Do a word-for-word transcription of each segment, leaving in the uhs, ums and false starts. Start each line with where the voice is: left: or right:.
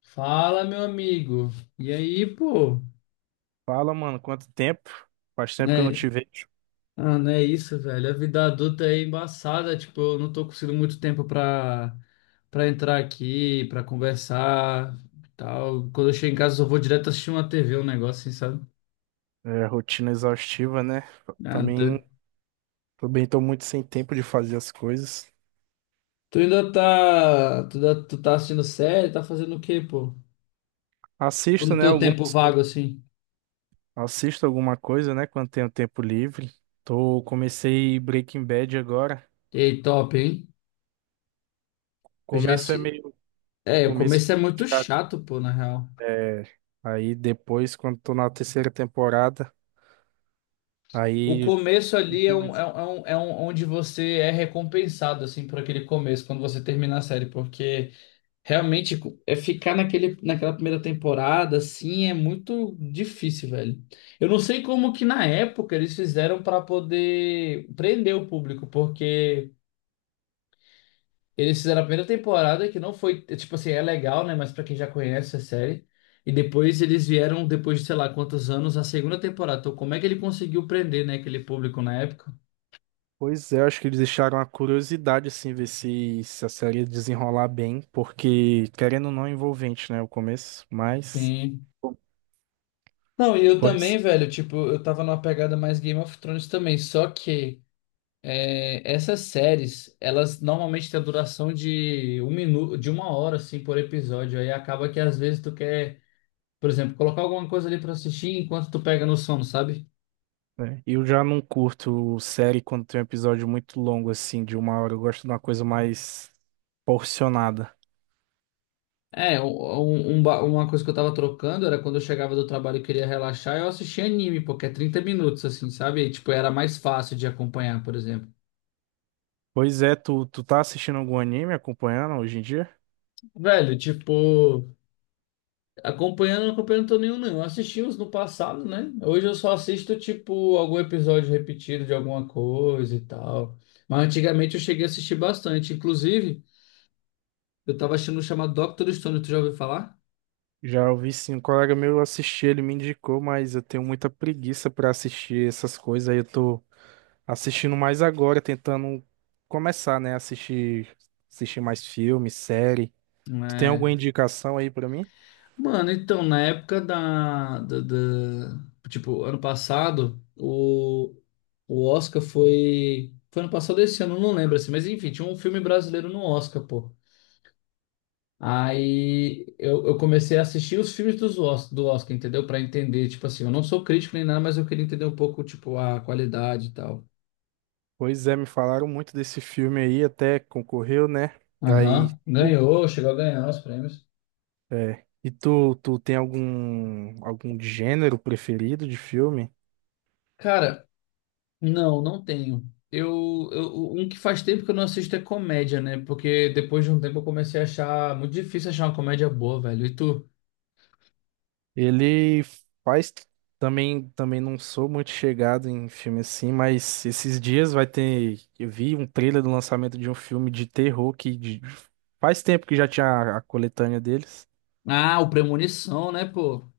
left: Fala, meu amigo. E aí, pô?
right: Fala, mano, quanto tempo? Faz tempo que eu não
left: Né?
right: te vejo.
left: Ah, não é isso, velho. A vida adulta é embaçada. Tipo, eu não tô conseguindo muito tempo pra, pra entrar aqui, pra conversar e tal. Quando eu chego em casa, eu vou direto assistir uma T V, um negócio assim, sabe?
right: É, rotina exaustiva, né?
left: Ah, tu,
right: Também, também tô muito sem tempo de fazer as coisas.
left: tu ainda tá. Tu, da- tu tá assistindo série? Tá fazendo o quê, pô? Tipo,
right: Assisto,
left: no
right: né,
left: teu tempo
right: algumas,
left: vago, assim.
right: assisto alguma coisa, né, quando tenho tempo livre. Tô, comecei Breaking Bad agora.
left: Ei, top, hein?
right: O
left: Eu já
right: começo é
left: se.
right: meio, o
left: É, o
right: começo
left: começo é muito chato, pô, na real.
right: É, aí depois, quando tô na terceira temporada,
left: O
right: aí,
left: começo ali é,
right: curti,
left: um,
right: mas
left: é, um, é um, é um, onde você é recompensado, assim, por aquele começo, quando você termina a série, porque realmente é ficar naquele, naquela primeira temporada, assim, é muito difícil, velho. Eu não sei como que na época eles fizeram para poder prender o público, porque eles fizeram a primeira temporada, que não foi, tipo assim, é legal, né, mas para quem já conhece a série. E depois eles vieram, depois de sei lá quantos anos, a segunda temporada. Então, como é que ele conseguiu prender, né, aquele público na época?
right: pois é, acho que eles deixaram a curiosidade, assim, ver se, se a série ia desenrolar bem, porque, querendo ou não, é envolvente, né, o começo, mas
left: Sim.
right: bom,
left: Não, e eu também,
right: pois,
left: velho, tipo, eu tava numa pegada mais Game of Thrones também, só que é, essas séries, elas normalmente têm a duração de um minuto, de uma hora, assim, por episódio, aí acaba que às vezes tu quer, por exemplo, colocar alguma coisa ali pra assistir enquanto tu pega no sono, sabe?
right: é. Eu já não curto série quando tem um episódio muito longo, assim, de uma hora, eu gosto de uma coisa mais porcionada.
left: É, um, um- ba- uma coisa que eu tava trocando era quando eu chegava do trabalho e queria relaxar, eu assistia anime, porque é trinta minutos, assim, sabe? E, tipo, era mais fácil de acompanhar, por exemplo.
right: Pois é, tu, tu tá assistindo algum anime, acompanhando hoje em dia?
left: Velho, tipo. Acompanhando, acompanhando, não tô nenhum, não. Eu assisti uns no passado, né? Hoje eu só assisto, tipo, algum episódio repetido de alguma coisa e tal. Mas antigamente eu cheguei a assistir bastante. Inclusive, eu tava assistindo um chamado Doctor Stone, tu já ouviu falar?
right: Já ouvi sim, um colega meu assistiu, ele me indicou, mas eu tenho muita preguiça pra assistir essas coisas aí. Eu tô assistindo mais agora, tentando começar, né? Assistir, assistir mais filme, série. Tu tem alguma
left: É.
right: indicação aí pra mim?
left: Mano, então, na época da, da, da- tipo, ano passado, o, o Oscar foi. Foi ano passado esse ano, eu não lembro assim, mas enfim, tinha um filme brasileiro no Oscar, pô. Aí eu, eu comecei a assistir os filmes dos Os- do Oscar, entendeu? Pra entender, tipo assim, eu não sou crítico nem nada, mas eu queria entender um pouco, tipo, a qualidade e tal.
right: Pois é, me falaram muito desse filme aí, até concorreu, né? Aí,
left: Aham,
right: tu-
left: ganhou, chegou a ganhar os prêmios.
right: é. E tu, tu tem algum, algum gênero preferido de filme?
left: Cara, não, não tenho. Eu, eu, um que faz tempo que eu não assisto é comédia, né? Porque depois de um tempo eu comecei a achar muito difícil achar uma comédia boa, velho. E tu?
right: Ele faz também, também não sou muito chegado em filme assim, mas esses dias vai ter, eu vi um trailer do lançamento de um filme de terror que de- faz tempo que já tinha a, a coletânea deles.
left: Ah, o Premonição, né, pô?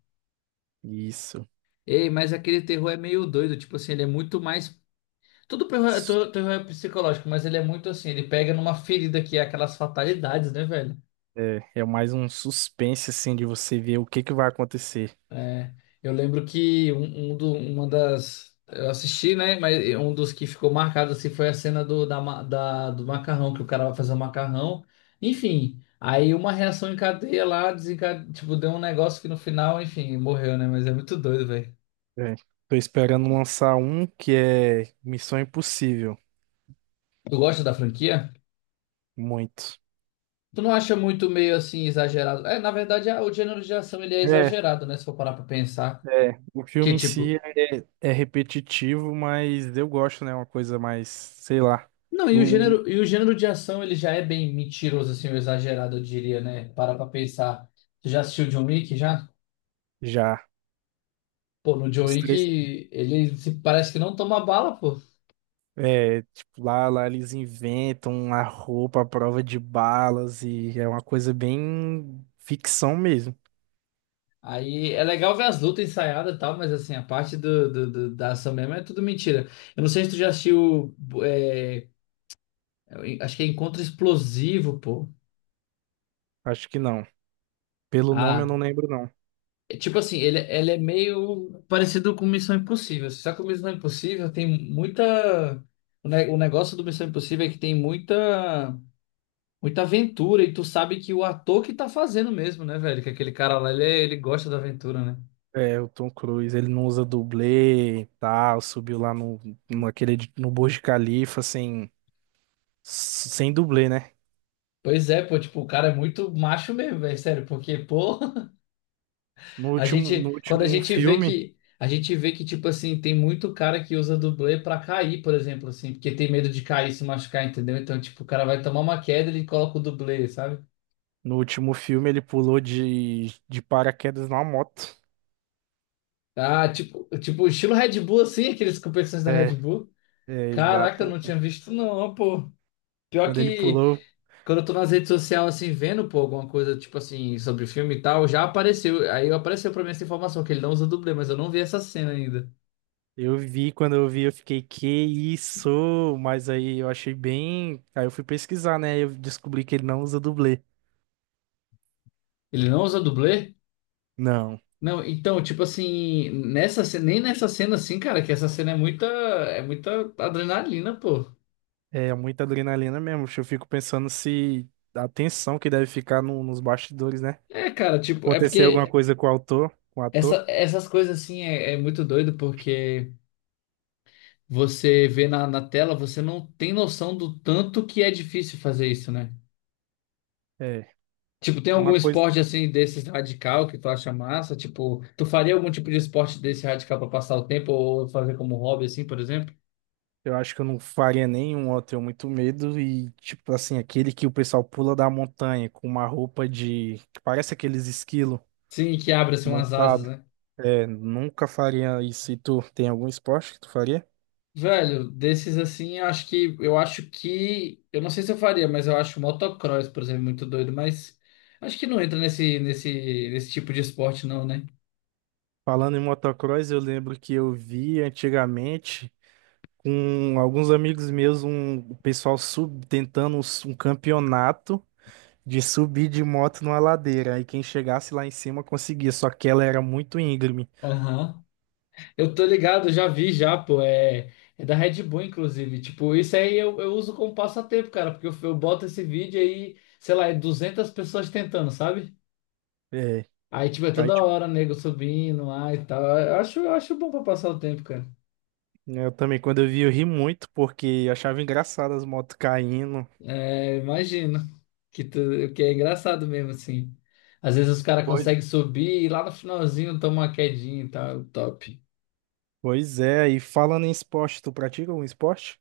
right: Isso.
left: Ei, mas aquele terror é meio doido, tipo assim, ele é muito mais. Tudo terror é
right: Su-
left: to- terror é psicológico, mas ele é muito assim, ele pega numa ferida que é aquelas fatalidades, né, velho?
right: É, é mais um suspense assim de você ver o que que vai acontecer.
left: É, eu lembro que um, um do- uma das. Eu assisti, né? Mas um dos que ficou marcado assim foi a cena do, da, ma- da- do macarrão, que o cara vai fazer o macarrão. Enfim, aí uma reação em cadeia lá, desenca tipo, deu um negócio que no final, enfim, morreu, né? Mas é muito doido, velho.
right: É. Tô esperando lançar um que é Missão Impossível,
left: Tu gosta da franquia?
right: muito.
left: Tu não acha muito meio assim exagerado? É, na verdade, a- o gênero de ação ele é
right: É,
left: exagerado, né? Se for parar pra pensar.
right: é. O
left: Que
right: filme em si
left: tipo,
right: é é repetitivo, mas eu gosto, né? Uma coisa mais, sei lá,
left: não, e o
right: do
left: gênero, e o gênero de ação ele já é bem mentiroso, assim, ou exagerado, eu diria, né? Para pra pensar. Tu já assistiu John Wick já?
right: já.
left: Pô, no John
right: Os
left: Wick
right: três,
left: ele se- parece que não toma bala, pô.
right: é, tipo, lá, lá eles inventam a roupa à prova de balas e é uma coisa bem ficção mesmo.
left: Aí é legal ver as lutas ensaiadas e tal, mas assim, a parte do, do- do- da ação mesmo é tudo mentira. Eu não sei se tu já assistiu. É, acho que é Encontro Explosivo, pô.
right: Acho que não. Pelo nome eu
left: Ah,
right: não lembro, não.
left: é, tipo assim, ele, ele é meio parecido com Missão Impossível. Só que o Missão Impossível tem muita. O, ne- o negócio do Missão Impossível é que tem muita, muita aventura. E tu sabe que o ator que tá fazendo mesmo, né, velho? Que aquele cara lá, ele, é- ele gosta da aventura, né?
right: É, o Tom Cruise, ele não usa dublê e tal, subiu lá no, no, aquele, edi- no Burj Khalifa sem, sem dublê, né?
left: Pois é, pô, tipo, o cara é muito macho mesmo, velho, sério, porque, pô,
right: No
left: a
right: último, no
left: gente, quando a
right: último
left: gente vê
right: filme.
left: que, a gente vê que, tipo assim, tem muito cara que usa dublê pra cair, por exemplo, assim, porque tem medo de cair, se machucar, entendeu? Então, tipo, o cara vai tomar uma queda, ele coloca o dublê, sabe?
right: No último filme ele pulou de, de paraquedas numa moto.
left: Ah, tipo, tipo, estilo Red Bull, assim, aqueles competições da
right: É,
left: Red Bull.
right: é,
left: Caraca, eu não
right: exato.
left: tinha visto, não, pô. Pior
right: Quando ele
left: que
right: pulou,
left: quando eu tô nas redes sociais, assim, vendo, pô, alguma coisa, tipo assim, sobre filme e tal, já apareceu. Aí apareceu pra mim essa informação, que ele não usa dublê, mas eu não vi essa cena ainda.
right: eu vi, quando eu vi, eu fiquei, que isso? Mas aí eu achei bem. Aí eu fui pesquisar, né? Eu descobri que ele não usa dublê.
left: Ele não usa dublê?
right: Não.
left: Não, então, tipo assim, nessa, ce- nem nessa cena, assim, cara, que essa cena é muita, é muita adrenalina, pô.
right: É muita adrenalina mesmo. Eu fico pensando se a tensão que deve ficar no- nos bastidores, né?
left: É, cara, tipo, é
right: Acontecer alguma
left: porque
right: coisa com o autor, com o
left: essa,
right: ator.
left: essas coisas, assim, é é muito doido, porque você vê na, na tela, você não tem noção do tanto que é difícil fazer isso, né?
right: É.
left: Tipo, tem algum
right: Uma coisa.
left: esporte assim desses radical que tu acha massa? Tipo, tu faria algum tipo de esporte desse radical pra passar o tempo ou fazer como hobby assim, por exemplo?
right: Eu acho que eu não faria nenhum, eu tenho muito medo. E, tipo assim, aquele que o pessoal pula da montanha com uma roupa de que parece aqueles esquilo
left: Sim, que abre assim umas asas,
right: montado.
left: né?
right: É, nunca faria isso. E tu tem algum esporte que tu faria?
left: Velho, desses assim, eu acho que eu acho que eu não sei se eu faria, mas eu acho motocross, por exemplo, muito doido, mas acho que não entra nesse nesse nesse tipo de esporte não, né?
right: Falando em motocross, eu lembro que eu vi antigamente com alguns amigos meus um o pessoal sub, tentando um s- um campeonato de subir de moto numa ladeira. Aí quem chegasse lá em cima conseguia, só que ela era muito íngreme.
left: Aham. Eu tô ligado, já vi já, pô. É, é da Red Bull, inclusive. Tipo, isso aí eu, eu uso como passatempo, cara, porque eu, eu boto esse vídeo aí, sei lá, é duzentas pessoas tentando, sabe?
right: É.
left: Aí, tipo, é
right: Aí
left: toda hora, nego subindo lá e tal. Eu acho, eu acho bom pra passar o tempo, cara.
right: é, eu também, quando eu vi, eu ri muito, porque eu achava engraçado as motos caindo.
left: É, imagino que, tu, que é engraçado mesmo, assim. Às vezes os caras
right: Pois,
left: conseguem subir e lá no finalzinho toma uma quedinha e tal, top.
right: pois é, e falando em esporte, tu pratica algum esporte?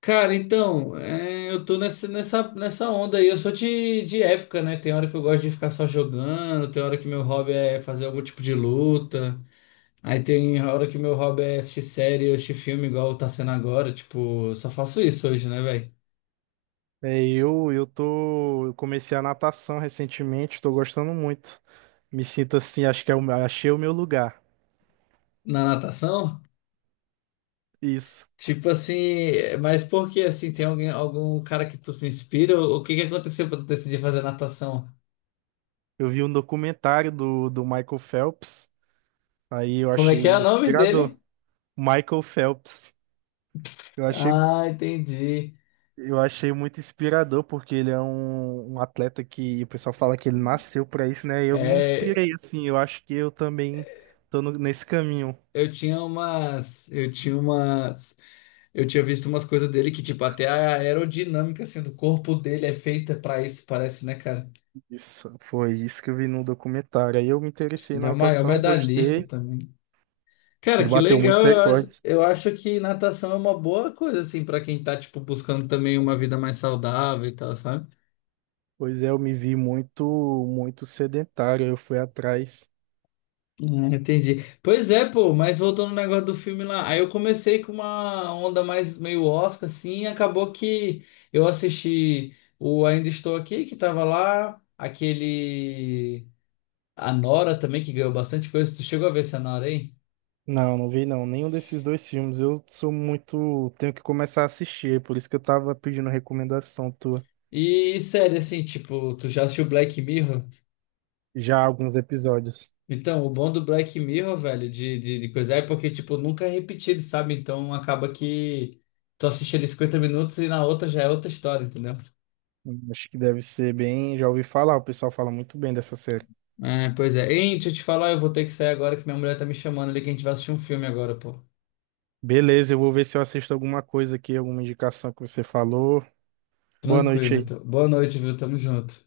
left: Cara, então, é, eu tô nessa, nessa, nessa onda aí. Eu sou de, de época, né? Tem hora que eu gosto de ficar só jogando, tem hora que meu hobby é fazer algum tipo de luta. Aí tem hora que meu hobby é assistir série, assistir filme, igual tá sendo agora. Tipo, eu só faço isso hoje, né, velho?
right: É, eu, eu tô, eu comecei a natação recentemente, tô gostando muito. Me sinto assim, acho que é o, meu- achei o meu lugar.
left: Na natação?
right: Isso.
left: Tipo assim, é, mas por que assim? Tem alguém, algum cara que tu se inspira? O que que aconteceu pra tu decidir fazer natação?
right: Eu vi um documentário do, do Michael Phelps, aí eu
left: Como é que
right: achei
left: é o nome
right: inspirador.
left: dele?
right: Michael Phelps. Eu achei.
left: Ah, entendi.
right: Eu achei muito inspirador, porque ele é um, um atleta que o pessoal fala que ele nasceu pra isso, né? Eu me
left: É,
right: inspirei, assim, eu acho que eu também tô no- nesse caminho.
left: Eu tinha umas, eu tinha umas, eu tinha visto umas coisas dele que, tipo, até a aerodinâmica, assim, do corpo dele é feita pra isso, parece, né, cara?
right: Isso, foi isso que eu vi no documentário. Aí eu me interessei
left: Ele
right: na
left: é o maior
right: natação,
left: medalhista
right: gostei.
left: também. Cara,
right: Ele
left: que
right: bateu
left: legal,
right: muitos
left: eu acho,
right: recordes.
left: eu acho que natação é uma boa coisa, assim, pra quem tá, tipo, buscando também uma vida mais saudável e tal, sabe?
right: Pois é, eu me vi muito, muito sedentário, eu fui atrás.
left: Ah, entendi. Pois é, pô, mas voltando no negócio do filme lá, aí eu comecei com uma onda mais meio Oscar, assim, e acabou que eu assisti o Ainda Estou Aqui, que tava lá, aquele. A Nora também, que ganhou bastante coisa. Tu chegou a ver essa Nora aí?
right: Não, não vi não, nenhum desses dois filmes. Eu sou muito, tenho que começar a assistir, é por isso que eu tava pedindo recomendação tua.
left: E sério, assim, tipo, tu já assistiu Black Mirror?
right: Já há alguns episódios.
left: Então, o bom do Black Mirror, velho, de, de, de coisa é porque, tipo, nunca é repetido, sabe? Então acaba que tu assiste ali cinquenta minutos e na outra já é outra história, entendeu?
right: Acho que deve ser bem. Já ouvi falar, o pessoal fala muito bem dessa série.
left: É, pois é. Ei, deixa eu te falar, eu vou ter que sair agora que minha mulher tá me chamando ali que a gente vai assistir um filme agora, pô.
right: Beleza, eu vou ver se eu assisto alguma coisa aqui, alguma indicação que você falou. Boa noite
left: Tranquilo,
right: aí.
left: então. Boa noite, viu? Tamo junto.